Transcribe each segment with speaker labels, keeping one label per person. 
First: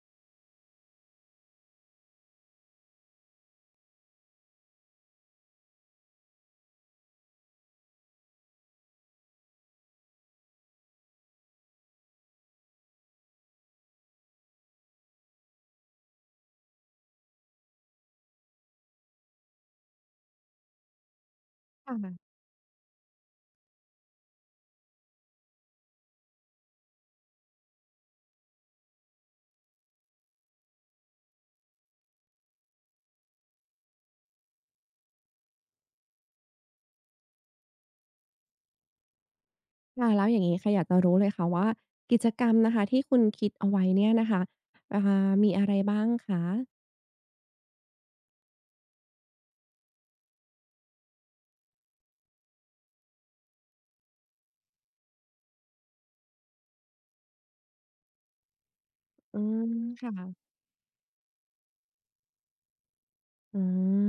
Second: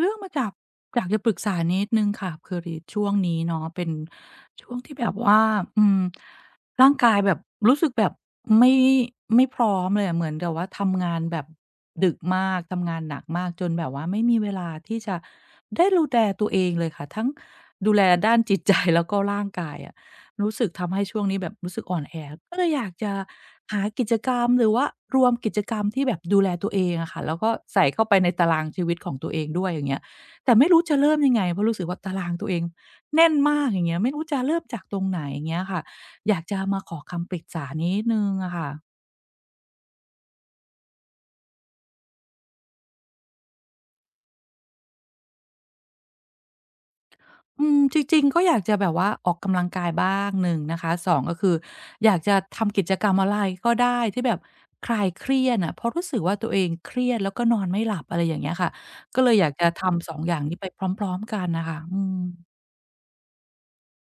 Speaker 1: เรื่องมาจากอยากจะปรึกษานิดหนึ่งค่ะคือรีช่วงนี้เนาะเป็นช่วงที่แบบว่าอืมร่างกายแบบรู้สึกแบบไม่ไม่พร้อมเลยอะเหมือนกับว่าทำงานแบบดึกมากทำงานหนักมากจนแบบว่าไม่มีเวลาที่จะได้ดูแลตัวเองเลยค่ะทั้งดูแลด้านจิตใจ แล้วก็ร่างกายอะ รู้สึกทำให้ช่วงนี้แบบรู้สึก
Speaker 2: ค่ะ
Speaker 1: อ่อนแอ
Speaker 2: ค
Speaker 1: ก็เลยอยากจะหากิจกรรมหรือว่ารวมกิจกรรมที่แบบดูแลตัวเองอะค่ะแล้วก็ใส่เข้าไปในตารางชีวิตของตัวเองด้วยอย่างเงี้ยแต่ไม่รู้จะเริ่มยังไงเพราะรู้สึกว่าตารางตัวเองแน่นมากอย่างเงี้ยไม่รู้จะเริ่มจากตรงไหนอย่างเงี้ยค่ะอยากจะมาขอคำปรึกษานิดหนึ่งอะค่ะ
Speaker 2: ่ะแล้วอย่างงี้ค่ะอยากจะรู้เลยค่ะว่ากิจกรรมนะคะที่คุณคิดเอาไว้เนี่ยนะคะอ่มีอะไรบ้างคะ
Speaker 1: จริงๆก็อยากจะแบบว่าออกกำลังกายบ้างหนึ่งนะคะสองก็คืออยากจะทำกิจกรรมอะไรก็ได้ที่แบบคลายเครียดอะเพราะรู้สึกว่าตัวเองเครียดแล้วก็นอนไม่หลับอะไรอย่างเงี้ยค่ะก็เลย
Speaker 2: อื
Speaker 1: อยาก
Speaker 2: ม
Speaker 1: จะทำสองอย่าง
Speaker 2: ค่ะ
Speaker 1: นี้ไปพร้อมๆกันน่ะค่ะ
Speaker 2: อื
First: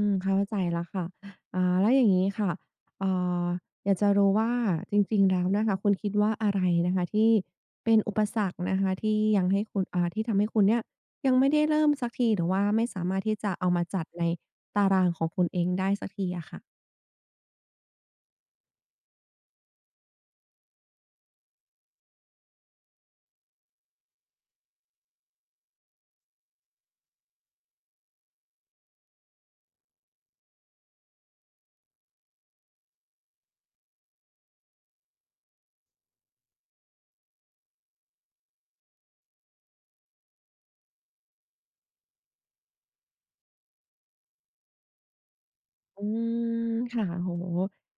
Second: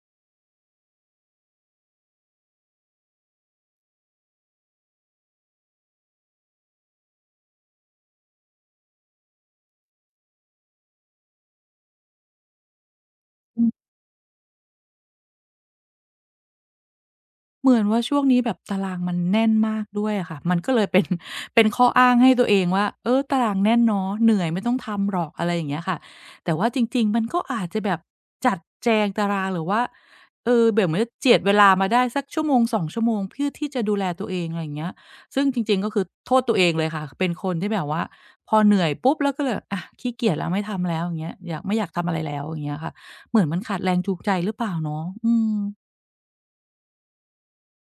Speaker 2: เข้าใจแล้วค่ะแล้วอย่างงี้ค่ะเอ่าอยากจะรู้ว่าจริงๆแล้วนะคะคุณคิดว่าอะไรนะคะที่เป็นอุปสรรคนะคะที่ยังให้คุณที่ทำให้คุณเนี่ยยังไม่ได้เริ่มสักทีหรือว่าไม่สามารถที่จะเอามาจัดในตารางของคุณเองได้สักทีอะค่ะ
Speaker 1: เหมือนว่าช่วงนี้แบบตารางมันแน่นมากด้วยอะค่ะมันก็เลยเป็น เป็นข้ออ้างให้ตัวเองว่าเออตารางแน่นเนาะเหนื่อยไม่ต้องทำหรอกอะไรอย่างเงี้ยค่ะแต่ว่าจริงๆมันก็อาจจะแบบจัดแจงตารางหรือว่าเออแบบเหมือนเจียดเวลามาได้สักชั่วโมงสองชั่วโมงเพื่อที่จะดูแลตัวเองอะไรอย่างเงี้ยซึ่งจริงๆก็คือโทษตัวเองเลยค่ะเป็นคนที่แบบว่าพอเหนื่อยปุ๊บแล้วก็เลยอะขี้เกียจแล้วไม่ทำแล้วอย่างเงี้ยอยากไม่อยากทำอะไรแล้วอย่างเงี้ยค่ะเหมือนมันขาดแรงจูงใจหรือเปล่าเนาะ
Speaker 2: อืมค่ะโอ้โฮ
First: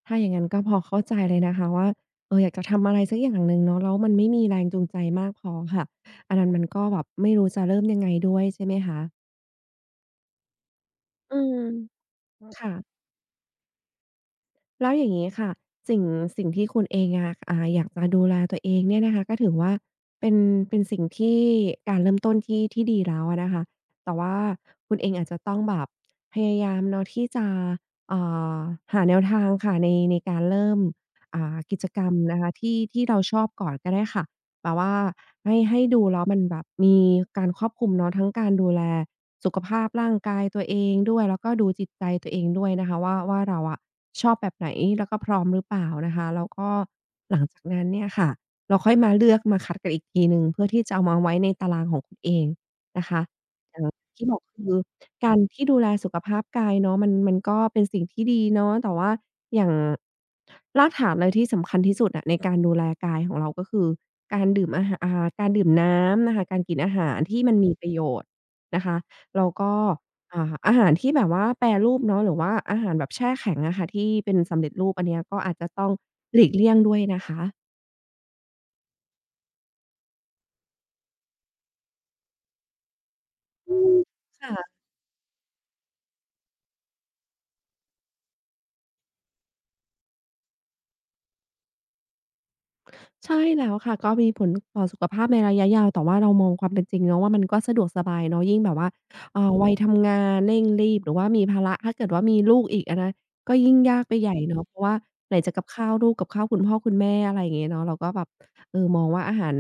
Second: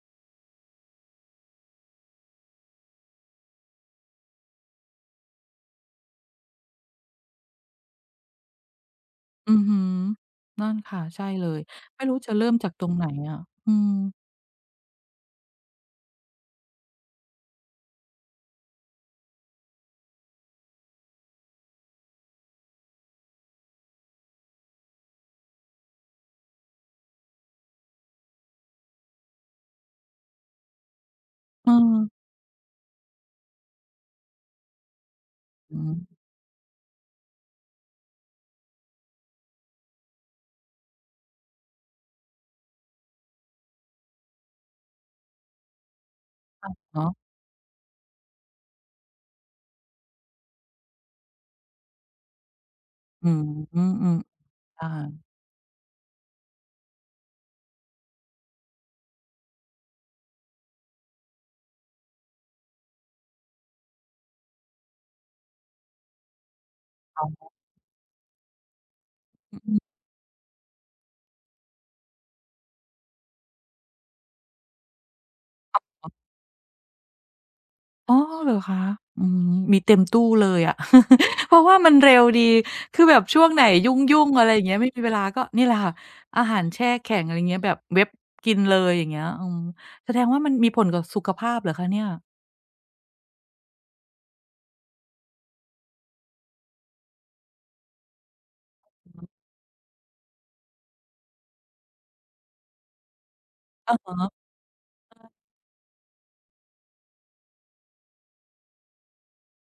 Speaker 2: ถ้าอย่างงั้นก็พอเข้าใจเลยนะคะว่าเอออยากจะทำอะไรสักอย่างหนึ่งเนาะแล้วมันไม่มีแรงจูงใจมากพอค่ะอันนั้นมันก็แบบไม่รู้จะเริ่มยังไงด้วยใช่ไหมคะ
Speaker 1: อือฮึนั่นค่ะใช่
Speaker 2: อื
Speaker 1: เล
Speaker 2: ม
Speaker 1: ยไม่รู้จะเริ่มจา
Speaker 2: ค่ะ
Speaker 1: กตรงไหนอะอืม
Speaker 2: แล้วอย่างนี้ค่ะสิ่งสิ่งที่คุณเองอะอยากจะดูแลตัวเองเนี่ยนะคะก็ถือว่าเป็นเป็นสิ่งที่การเริ่มต้นที่ดีแล้วอะนะคะแต่ว่าคุณเองอาจจะต้องแบบพยายามเนาะที่จะอ่าหาแนวทางค่ะในการเริ่ม
Speaker 1: เอ
Speaker 2: กิจก
Speaker 1: อ
Speaker 2: รรมนะคะที่เราชอบก่อนก็ได้ค่ะแบบว่าให้
Speaker 1: อื
Speaker 2: ให้
Speaker 1: ม
Speaker 2: ดูแล้วมันแบบมีการครอบคลุมเนาะทั้งการดูแล สุขภาพร่างกายตัวเองด้วยแล้วก็ดูจิตใจตัวเองด้วยนะคะว่าเราอะชอบแบบไหนแล้วก็พร้อมหรือเปล่านะคะแล้วก็
Speaker 1: เนาะ
Speaker 2: หลังจากนั้นเนี่ยค่ะเราค่อยมาเลือกมาคัดกันอีกทีหนึ่งเพื่อที่จะเอามาไว้ในตารางของคุณเองนะคะ
Speaker 1: อืม
Speaker 2: อ
Speaker 1: อื
Speaker 2: ย่าง
Speaker 1: ม
Speaker 2: ที่บอกคือ
Speaker 1: ๆได้
Speaker 2: การที่ดูแลสุขภาพกายเนาะมันก็เป็นสิ่งที่ดีเนาะแต่ว่าอย่างรากฐานเลยที่สำคัญที่สุดอะในการดูแลกายของเราก็คือการดื่มอาหาการดื่มน้ำนะคะการกินอาหาร
Speaker 1: อ๋
Speaker 2: ที่
Speaker 1: อ
Speaker 2: มันมีประโยชน์นะคะ แล้วก็
Speaker 1: อืม
Speaker 2: อ่าอาหารที่แบบว่าแปรรูปเนาะหรือว่าอาหารแบบแช่แข็งอะค่ะที่เป็นสำเร็จรูปอันเนี้ยก็อาจจะต้องหลีกเลี่ยงด้วยนะคะ
Speaker 1: อ๋อเหรอคะอืมมีเต็มตู้เลยอะ เพราะว่ามันเร็วดีคือแบบช่วงไหน
Speaker 2: อื
Speaker 1: ยุ
Speaker 2: ม
Speaker 1: ่งๆอะไรอย่างเงี้ย
Speaker 2: ค่ะ
Speaker 1: ไม่มีเวลาก็นี่แหละค่ะอาหารแช่แข็งอะไรเงี้ยแบบเว็บกินเลยอย่างเงี้ยแสดงว่ามันมีผลกับสุขภาพเหรอคะเนี่ย
Speaker 2: ใช่แล้วค่ะก็มีผลต่อสุขภาพในระยะยาวแต่ว่าเรามองความเป็นจริงเนาะว่ามันก็สะดวกสบายเนาะยิ่งแบบว่าวัยทำงานเร่งรีบหรือว่ามีภาระถ้าเกิดว่ามีลูกอีกอะนะก็ยิ่ง
Speaker 1: อะ
Speaker 2: ยากไปใหญ่
Speaker 1: ฮะ
Speaker 2: เนาะเพราะว่าไหนจะกับข้าวลูกกับข้าวคุณพ่อคุณแม่อะไรอย่างงี้เนาะเราก็แบบ เออมองว่าอาหาร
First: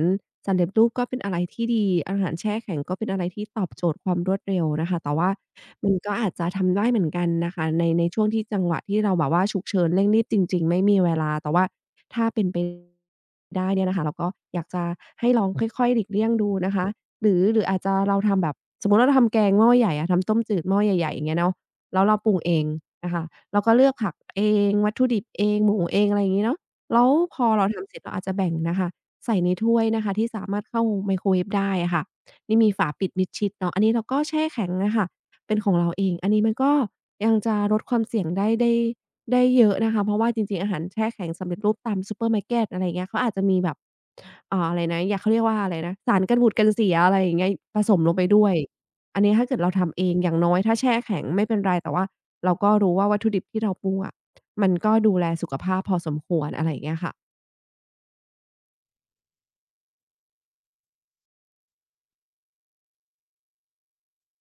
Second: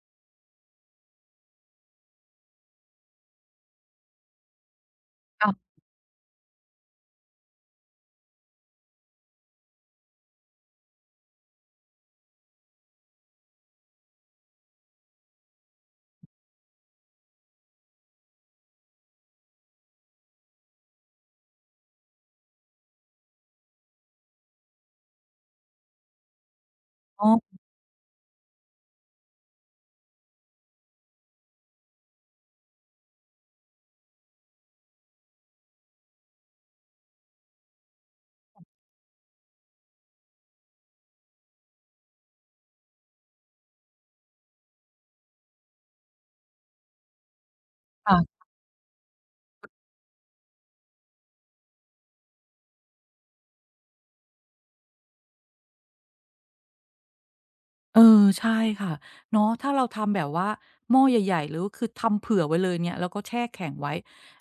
Speaker 2: สำเร็จรูปก็เป็นอะไรที่ดีอาหารแช่แข็งก็เป็นอะไรที่ตอบโจทย์ความรวดเร็วนะคะแต่ว่า
Speaker 1: ค่ะ
Speaker 2: มันก็อาจจะทำได้เหมือนกันนะคะในช่วงที่จังหวะที่เราแบบว่าฉุกเฉินเร่งรีบจริงๆไม่มีเวลาแต่ว่าถ้าเป็นไปได้เนี่ยนะคะเราก็อยากจะให้ลองค่อยๆหลีกเลี่ยงดูนะคะหรืออาจจะเราทำแบบสมมุติว่าเราทำแกงหม้อใหญ่อะทำต้มจืดหม้อใหญ่ๆอย่างเงี้ยเนาะแล้วเราปรุงเองนะคะเราก็เลือกผักเองวัตถุดิบเองหมูเองอะไรอย่างงี้เนาะแล้ว
Speaker 1: อ๋อ
Speaker 2: พอเราทำเสร็จเราอาจจะแบ่งนะคะ ใส่ในถ้วยนะคะที่สามารถเข้าไมโครเวฟได้อะค่ะนี่มีฝาปิดมิดชิดเนาะอันนี้เราก็แช่แข็งอะค่ะเป็นของเราเองอันนี้มันก็ยังจะลดความเสี่ยงได้เยอะนะคะเพราะว่าจริงๆอาหารแช่แข็งสำเร็จรูปตามซูเปอร์มาร์เกตอะไรอย่างเงี้ยเขาอาจจะมีแบบอะไรนะอยาเขาเรียกว่าอะไรนะสารกันบูดกันเสียอะไรอย่างเงี้ยผสมลงไป
Speaker 1: ค่ะ
Speaker 2: ด้วยอันนี้ถ้าเกิดเราทำเองอย่างน้อยถ้าแช่แข็งไม่เป็นไรแต่ว่าเราก็รู้ว่าวัตถุดิบที่เราปรุงอะมันก็ดูแลสุขภาพพอสมควรอะไรอย่างเงี้ยค่ะ
Speaker 1: เออใช่ค่ะเนาะถ้าเราทำแบบว่าหม้อใหญ่ๆหรือคือทำเผื่อไว้เลยเนี่ยแล้วก็แช่แข็งไว้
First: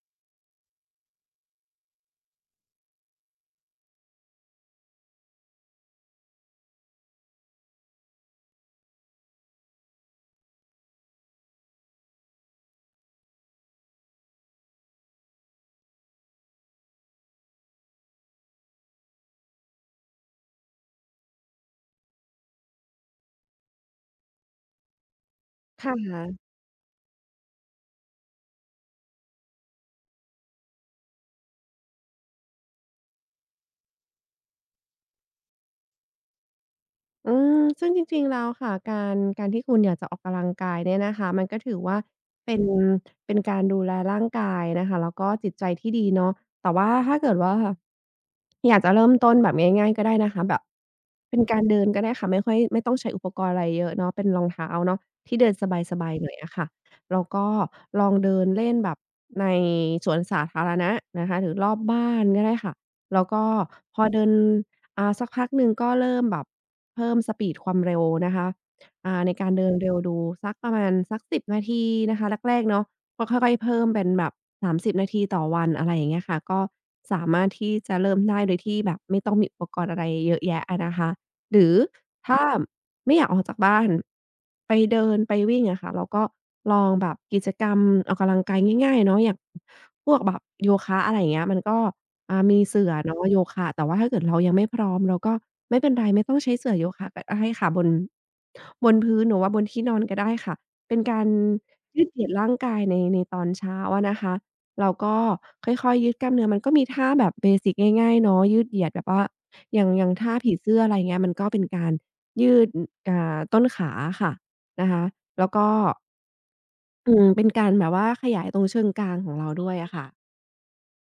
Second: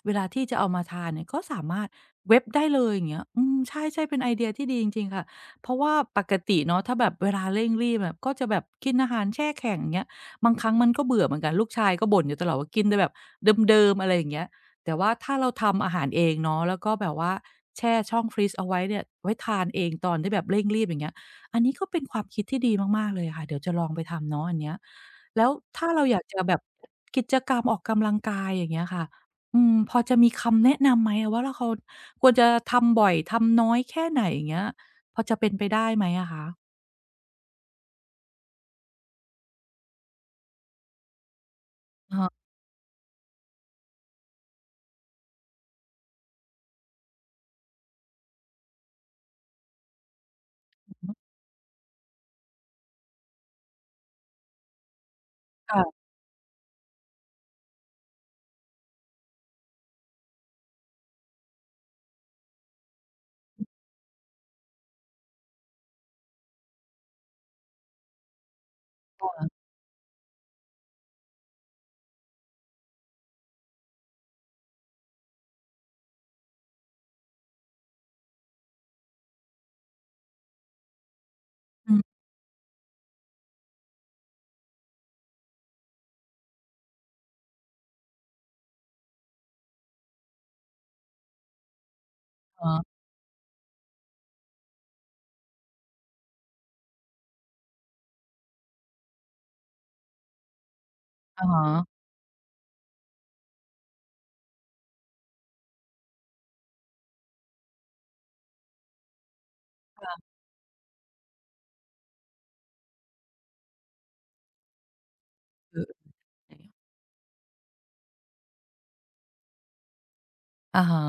Speaker 1: เวลาที่จะเอามาทานเนี่ยก็สามารถเว็บได้เลยอย่างเงี้ยใช่ๆเป็นไอเดียที่ดีจริงๆค่ะเพราะว่าปกติเนาะถ้าแบบเวลาเร่งรีบแบบก็จะแบบกินอาหารแช่แข็งอย่างเงี้ยบางครั้งมันก็เบื่อเหมือนกันลูกชายก็บ่นอยู่ตลอดว่ากินแต่แบบเดิมๆอะไรอย่างเงี้ยแต่ว่าถ้าเราทำอาหารเองเนาะแล้วก็แบบว่าแช่ช่องฟรีซเอาไว้เนี่ยไว้ทานเองตอนที่แบบเร่งรีบอย่างเงี้ย อันนี้ก็เป็นความคิดที่ดีมากๆเลยค่ะเดี๋ยวจะลองไปทำเนาะอันเนี้ยแล้วถ้า
Speaker 2: ค่
Speaker 1: เราอยากจะ
Speaker 2: ะ
Speaker 1: แบบกิจกรรมออกกำลังกายอย่างเงี้ยค่ะพอจะมีคำแนะนำไหมอะว่าเราเขาควรจะทำบ่อยทำน้อยแค่ไหนอย่างเงี้ยพอจะเป็นไปได้ไหมอะคะ
Speaker 2: อืมซึ่งจริงๆแล้วค่ะการที่คุณอยากจะออกกำลังกายเนี่ยนะคะมันก็ถือว่า
Speaker 1: อะฮะ
Speaker 2: เป็นเป็นการดูแลร่างกายนะคะแล้วก็จิตใจที่ดีเนาะแต่ว่าถ้าเกิดว่าอยากจะเริ่มต้นแบบง่ายๆก็ได้นะคะแบบเป็นการเดินก็ได้ค่ะไม่ค่อยไม่ต้องใช้อุปกรณ์อะไรเยอะเนาะเป็นรองเท้าเนาะที่เดินส
Speaker 1: ค่ะ
Speaker 2: บายๆหน่อยอะค่ะแล้วก็ลองเดินเล่นแบบในสวนสาธารณะนะคะหรือรอบบ้านก็ได้ค่ะแล้วก็พอเดินสักพักหนึ่งก็เริ่มแบบ เพิ่มสปีดความเร็วนะคะในการเดินเร็วดูสักประมาณสัก10นาทีนะคะแรกๆเนาะก็ค่อยๆเพิ่มเป็นแบบ30นาทีต่อวันอะไรอย่างเงี้ยค่ะก็สามารถที่จะเริ่มได้โดยที่แบบไม่ต้องมีอุปกรณ์อะไรเยอะแยะอะนะคะหรือ
Speaker 1: อืม
Speaker 2: ถ้าไม่อยากออกจากบ้านไปเดินไปวิ่งอะค่ะเราก็ลองแบบกิจกรรมออกกำลังกายง่ายๆเนาะอย่างพวกแบบโยคะอะไรอย่างเงี้ยมันก็ มี
Speaker 1: อะ
Speaker 2: เสื่อ
Speaker 1: ฮะ
Speaker 2: เนาะโยคะแต่ว่าถ้าเกิดเรายังไม่พร้อมเราก็ไม่เป็นไรไม่ต้องใช้เสื่อโยคะก็ได้ค่ะบนพื้นหรือว่าบนที่นอนก็ได้ค่ะเป็นการ
Speaker 1: อะฮะ
Speaker 2: ยืดเหยียดร่างกายในตอนเช้าอะนะคะเราก็ค่อยๆยืดกล้ามเนื้อมันก็มีท่าแบบเบสิกง่ายๆเนาะยืดเหยียดแบบว่าอย่างท่าผีเสื้ออะไรเงี้ยมันก็เป็นการยืดอ่าต้นขาอะค่ะนะคะแล้วก็
Speaker 1: เออ
Speaker 2: เป็นการแบบว่าขยายตรงเชิงกรานของเราด้วยอะค่ะ
Speaker 1: อะฮะ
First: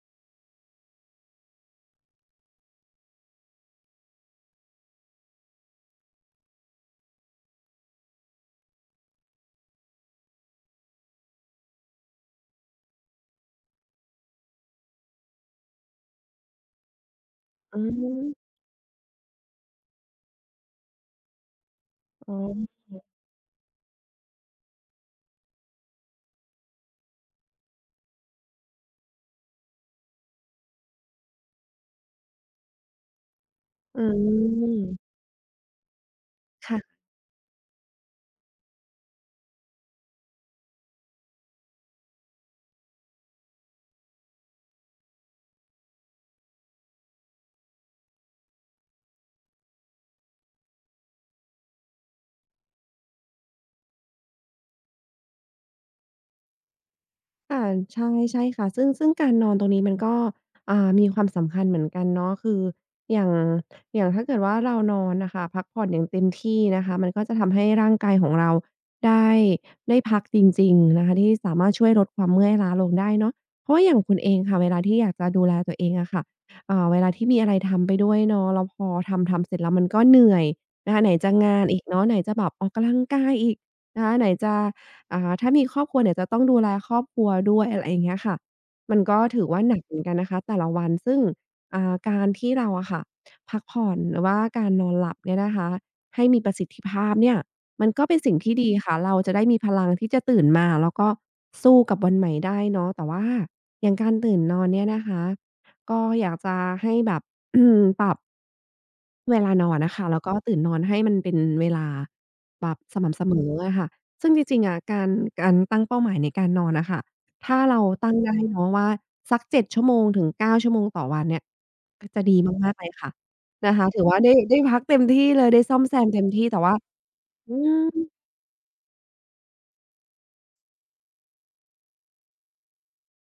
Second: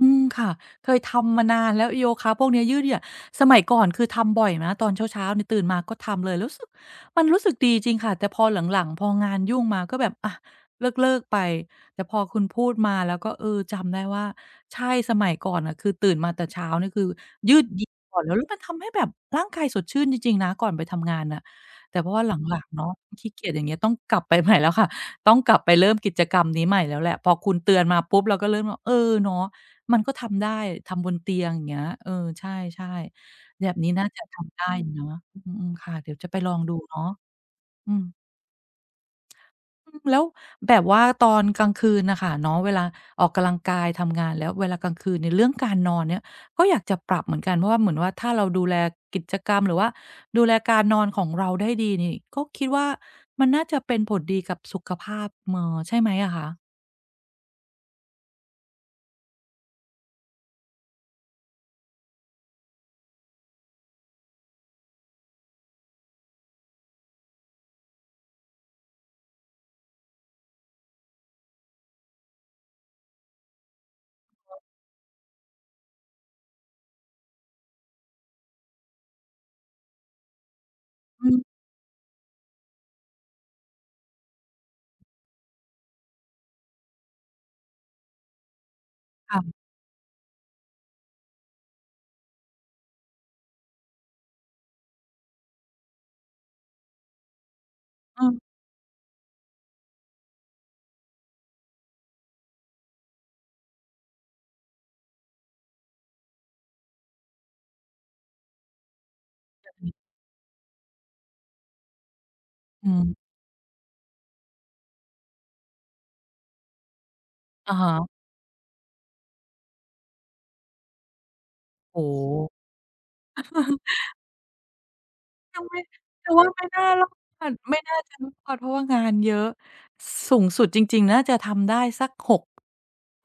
Speaker 1: อืมค่ะ เคยทำมานานแล้วโยคะพวกเนี้ยยืดเหยียดสมัยก่อนคือทำบ่อยนะตอนเช้าๆเนี่ยตื่นมาก็ทำเลยรู้สึกมันรู้สึกดีจริงค่ะแต่พอหลังๆพองานยุ่งมาก็แบบอะเลิกๆไปแต่พอคุณพูดมาแล้วก็เออจำได้ว่าใช่สมัยก่อนน่ะคือตื่นมาแต่เช้านี่คือยืด
Speaker 2: อื
Speaker 1: เหยียดก่อนแล้วแล้ว
Speaker 2: ม
Speaker 1: มันทำให้แบบร่างกายสดชื่นจริงๆนะก่อนไปทำงานน่ะแต่เพราะว่าห
Speaker 2: อ๋
Speaker 1: ลังๆเนาะ
Speaker 2: อ
Speaker 1: ขี้เกียจอย่างเงี้ยต้องกลับไปใหม่แล้วค่ะ ต้องกลับไปเริ่มกิจกรรมนี้ใหม่แล้วแหละพอคุณเตือนมาปุ๊บเราก็เริ่มว่าเออเนาะมันก็ทำได้ทำบนเตียงอย่างเงี้ยเออใช่ๆแบบนี้
Speaker 2: อื
Speaker 1: น่าจะทำได้เนาะ
Speaker 2: ม
Speaker 1: อืมๆค่ะเดี๋ยวจะไปลองดู
Speaker 2: ค่ะ
Speaker 1: เนาะอืมอืมแล้วแบบว่าตอนกลางคืนน่ะค่ะเนาะเวลาออกกำลังกายทำงานแล้วเวลากลางคืนเนี่ยเรื่องการนอนเนี่ยก็อยากจะปรับเหมือนกันเพราะว่าเหมือนว่าถ้าเราดูแลกิจกรรมหรือว่าดูแลการนอนของเราได้ดีนี่ก็คิดว่ามันน่าจะเป็นผลดีกับสุขภาพเมอใช่ไหมอะคะ
Speaker 2: ค่ะใช่ค่ะซึ่งการนอนตรงนี้มันก็มีความสำคัญเหมือนกันเนาะคืออย่างอย่างถ้าเกิดว่าเรานอนน่ะค่ะพักผ่อนอย่างเต็มที่นะคะมันก็จะทำให้ร่างกายของเราได้ได้พักจริงๆนะคะที่สามารถช่วยลดความเมื่อยล้าลงได้เนาะเพราะว่าอย่างคุณเองค่ะเวลาที่อยากจะดูแลตัวเองอะค่ะเวลาที่มีอะไรทำไปด้วยเนาะแล้วพอทำเสร็จแล้วมันก็เหนื่อยนะคะไหน
Speaker 1: อื
Speaker 2: จะ
Speaker 1: ม
Speaker 2: งานอีกเนาะไหนจะแบบออกกำลังกายอีกนะคะไหนจะ ถ้ามีครอบครัวเนี่ยจะต้องดูแลครอบครัวด้วยอะไรอย่างเงี้ยค่ะมันก็ถือ
Speaker 1: ค่ะ
Speaker 2: ว่าหนักเหมือนกันนะคะแต่ละวันซึ่งการที่เราอะค่ะพักผ่อนหรือว่าการนอนหลับเนี่ยนะคะให้มีประสิทธิภาพเนี่ยมันก็เป็น
Speaker 1: อออ
Speaker 2: สิ่งที่ดีค่ะเราจะได้มีพลังที่จะตื่นมาแล้วก็สู้กับวันใหม่ได้เนาะแต่ว่าอย่างการตื่นนอนเนี่ยนะคะก็อยากจะให้แบบ ปรับ เวลานอนนะคะแล้วก็ตื่นนอนให้มันเป็นเวลาแบบ
Speaker 1: อื
Speaker 2: สม่ำเส
Speaker 1: ม
Speaker 2: มออะค่ะซึ่งจริงๆอะการตั้งเป้าหมายในการนอนนะค่ะถ้า
Speaker 1: อะ
Speaker 2: เรา
Speaker 1: ฮะ
Speaker 2: ตั้งได้เนาะว่าสัก7ชั่วโมงถึง9ชั่วโมงต่อวันเนี่ย
Speaker 1: โอ้
Speaker 2: ก็จะดี
Speaker 1: โฮ
Speaker 2: มากๆเลยค่ะนะคะถือว่าได้พักเต็มที่เลย
Speaker 1: ยั
Speaker 2: ได้
Speaker 1: ง
Speaker 2: ซ่
Speaker 1: ไม่
Speaker 2: อมแซมเต็ม
Speaker 1: แต่
Speaker 2: ที่
Speaker 1: ว่า
Speaker 2: แต่
Speaker 1: ไม่
Speaker 2: ว่า
Speaker 1: น่ารอด
Speaker 2: อื
Speaker 1: ไม่
Speaker 2: ม
Speaker 1: น่าจะรอดเพราะว่างานเยอะสูงสุดจริงๆน่าจะทำได้สักหก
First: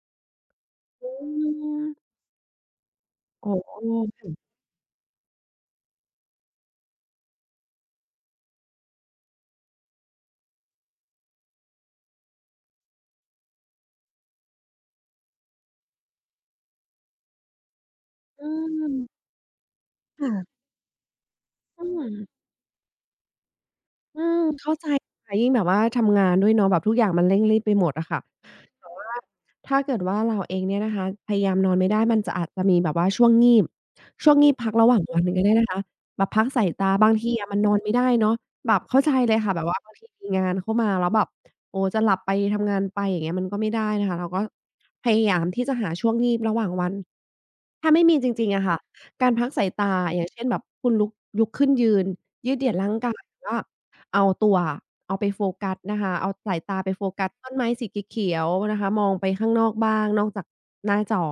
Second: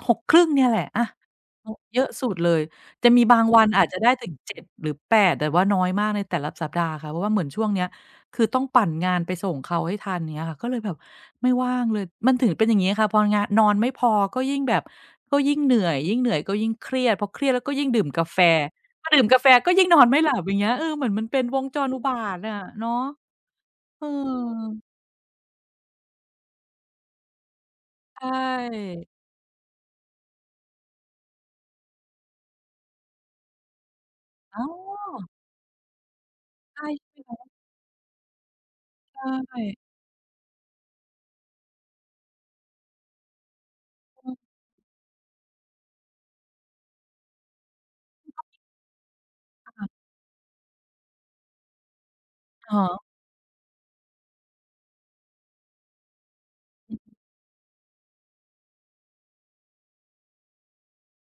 Speaker 1: 6 ครึ่งเนี่ยแหละอะโเยอะสุดเลยจะมีบาง
Speaker 2: โอ้
Speaker 1: วัน
Speaker 2: โฮ
Speaker 1: อาจจะได้ถึง
Speaker 2: ค่ะ
Speaker 1: 7หรือ8แต่ว่าน้อยมากในแต่ละสัปดาห์ค่ะเพราะว่าเหมือนช่วงเนี้ยคือต้องปั่นงานไปส่งเขาให้ทันเงี้ยค่ะก็เลยแบบไม่ว่างเลยมันถึงเป็นอย่างงี้ค่ะพองานนอนไม่พอก็ยิ่งแบบก็ยิ่งเหนื่อยยิ่งเหนื่อยก็ยิ่งเครียดพอเครียดแล้วก็ยิ่งดื่มกาแฟ
Speaker 2: อืม
Speaker 1: พอดื่มกาแฟก็ยิ่งนอนไม่หลับอย่าง
Speaker 2: ค่ะ
Speaker 1: เงี้ยเออเหมือนมันเป็นวงจ
Speaker 2: อื
Speaker 1: รอุ
Speaker 2: ม
Speaker 1: บาทอะเนาะเอ
Speaker 2: เข้าใจ
Speaker 1: อ
Speaker 2: ค่ะยิ่งแบบว่าทำงานด้วยเนาะแบบทุกอย่างมันเร่งรีบไปหมดอะ
Speaker 1: ใช
Speaker 2: ค่ะแต่
Speaker 1: ่
Speaker 2: ว่าถ้าเกิดว่าเราเองเนี่ยนะคะพยายามนอนไม่ได้มันจะอาจจะมีแบบว่าช่วงงีบ
Speaker 1: อ๋อ
Speaker 2: พักระหว่างวันก็ได้นะคะแบบพักสาย
Speaker 1: ใช่
Speaker 2: ตาบาง
Speaker 1: ๆ
Speaker 2: ทีอะมันนอนไม่ได้เนาะแบบเข้าใจ
Speaker 1: เออ
Speaker 2: เลย
Speaker 1: ค
Speaker 2: ค่ะแบบว่าบางทีมีงานเข้ามาแล้วแบบโอ้จะหลับไปทำงานไปอย่างเงี้ยมันก็ไม่ได้นะคะเราก็
Speaker 1: ่ะ
Speaker 2: พยายามที่จะหาช่วงงีบระหว่างวันถ้าไม่มีจริงๆอะค่ะการพักสาย
Speaker 1: อะฮะ
Speaker 2: ตาอย่างเช่นแบบคุณลุกขึ้นยืนยืดเหยียด
Speaker 1: ค่
Speaker 2: ร่างกายหรือว่า เอาตัวเอาไปโฟกัสนะคะเอาสายตาไปโฟกัสต้นไม้สีเขียวๆนะคะมองไปข้างนอกบ้างนอกจากหน้าจอ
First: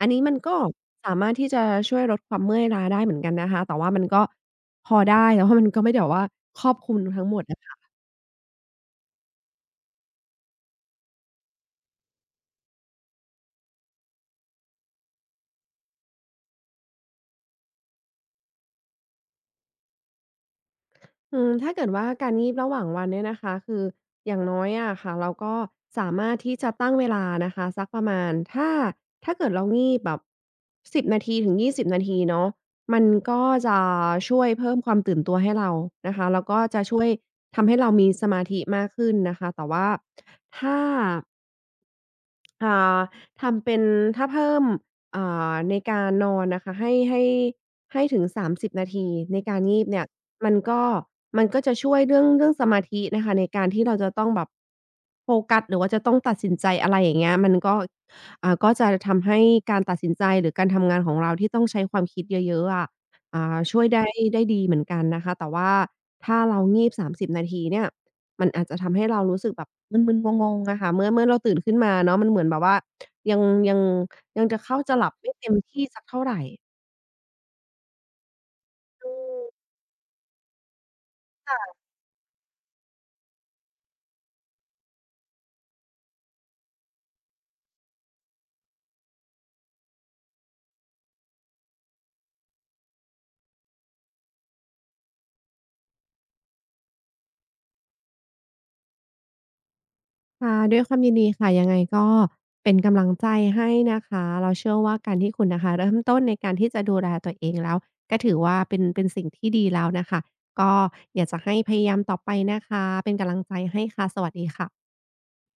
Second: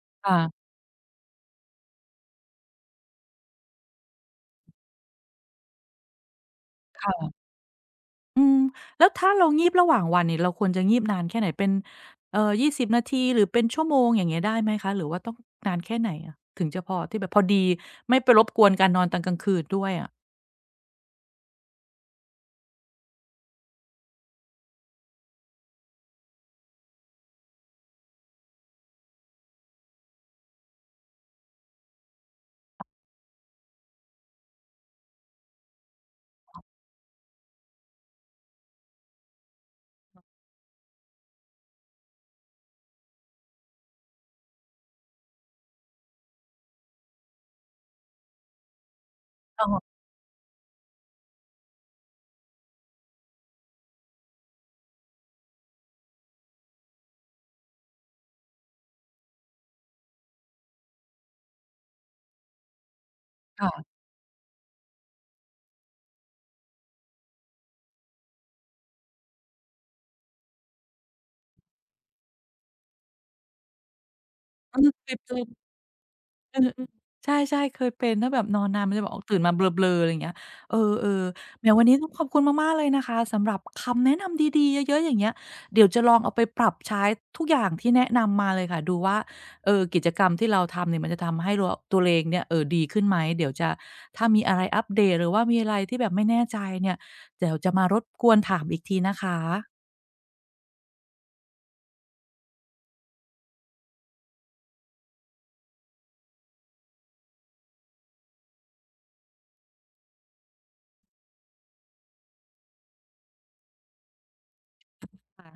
Speaker 2: อันนี้มัน
Speaker 1: ะ
Speaker 2: ก็สามารถที่จะช่วยลดความเมื่อยล้าได้เหมือนกันนะคะ แต่ว่ามันก็พอได้แต่ว่ามันก็ไม่ได้แบบว่าครอบคลุมทั้ง
Speaker 1: ค่ะ
Speaker 2: หมดอะ
Speaker 1: อืมแล้วถ้าเรางีบระหว่างวันนี่เราควรจะงีบนานแค่ไหนเป็นเอ่อ20นาทีหรือเป็นชั่วโมงอย่างเงี้ยได้ไหมคะหรือว่าต้องนานแค่ไหนอะถึงจะพอที่แบบพอดีไม่ไปรบกวนการนอนตอนกลางคืนด้วยอะ
Speaker 2: ถ้าเกิดว่าการงีบระหว่างวันเนี่ยนะคะคืออย่างน้อยอะค่ะเราก็สามารถที่จะตั้งเวลานะคะสักประมาณถ้าเกิดเรางีบแบบ10นาทีถึง20นาทีเนาะมันก็จะช่วยเพิ่มความตื่นตัวให้เรานะคะแล้วก็จะช่วยทำให้เรามีสมาธิมากขึ้นนะคะแต่ว่าถ้า อ่าทำเป็นถ้าเพิ่มอ่ในการนอนนะคะให้ถึง30 นาทีในการ
Speaker 1: อะฮะ
Speaker 2: งีบเนี่ยมันก็มันก็จะช่วยเรื่องสมาธินะคะในการที่เราจะต้องแบบโฟกัสหรือว่าจะต้องตัดสินใจอะไรอย่างเงี้ยมันก็ก็จะทำให้การตัดสินใจหรือการทำงานของเราที่ต้องใช้ความคิดเยอะๆอะช่ว
Speaker 1: ค่ะ
Speaker 2: ยได้ดีเหมือนกันนะคะแต่ว่าถ้าเรางีบ30นาทีเนี่ย มันอาจจะทำให้เรารู้สึกแบบมึนๆงงๆอะค่ะเมื่อเราตื่นขึ้นมาเนาะมันเหมือนแบบว่ายังยังยังจะ
Speaker 1: เอ
Speaker 2: เข้า
Speaker 1: อ
Speaker 2: จะห
Speaker 1: เค
Speaker 2: ลับ
Speaker 1: ยเจ
Speaker 2: ไม่
Speaker 1: อ
Speaker 2: เต็มที่สักเท่าไร
Speaker 1: เออๆใช่ๆเคยเป็นถ้าแบบนอนนานมันจะแบ
Speaker 2: อื
Speaker 1: บออกตื่น
Speaker 2: ม
Speaker 1: มาเบลอๆอะไรอย่างเงี้ยเออๆแหมวันนี้ต้องขอบคุณมากๆเลยนะคะสำหรับคำแนะนำดีๆเยอะๆอย่างเงี้ยเดี๋ยวจะลองเอาไปปรับใช้ทุกอย่างที่แนะนำมาเลยค่ะดูว่ากิจกรรมที่เราทำเนี่ยมันจะทำให้รัวตัวเองเนี่ยดีขึ้นไหมเดี๋ยวจะถ้ามีอะไรอัปเดตหรือว่ามีอะไรที่แบบไม่แน่ใจเนี่ยเดี๋ยวจะมารบกวนถามอีกทีนะคะ
Speaker 2: ค่ะด้วยความยินดีค่ะยังไงก็เป็นกำลังใจให้นะคะเราเชื่อว่าการที่คุณนะคะเริ่มต้นในการที่จะดูแลตัวเองแล้วก็ถือว่าเป็นสิ่งที่ดีแล้วน่ะค่ะก็อยากจะให้พยายามต่อไปนะคะเป็นกำลังใจให้ค่ะสวัสดีค่ะ
Speaker 1: ค่ะ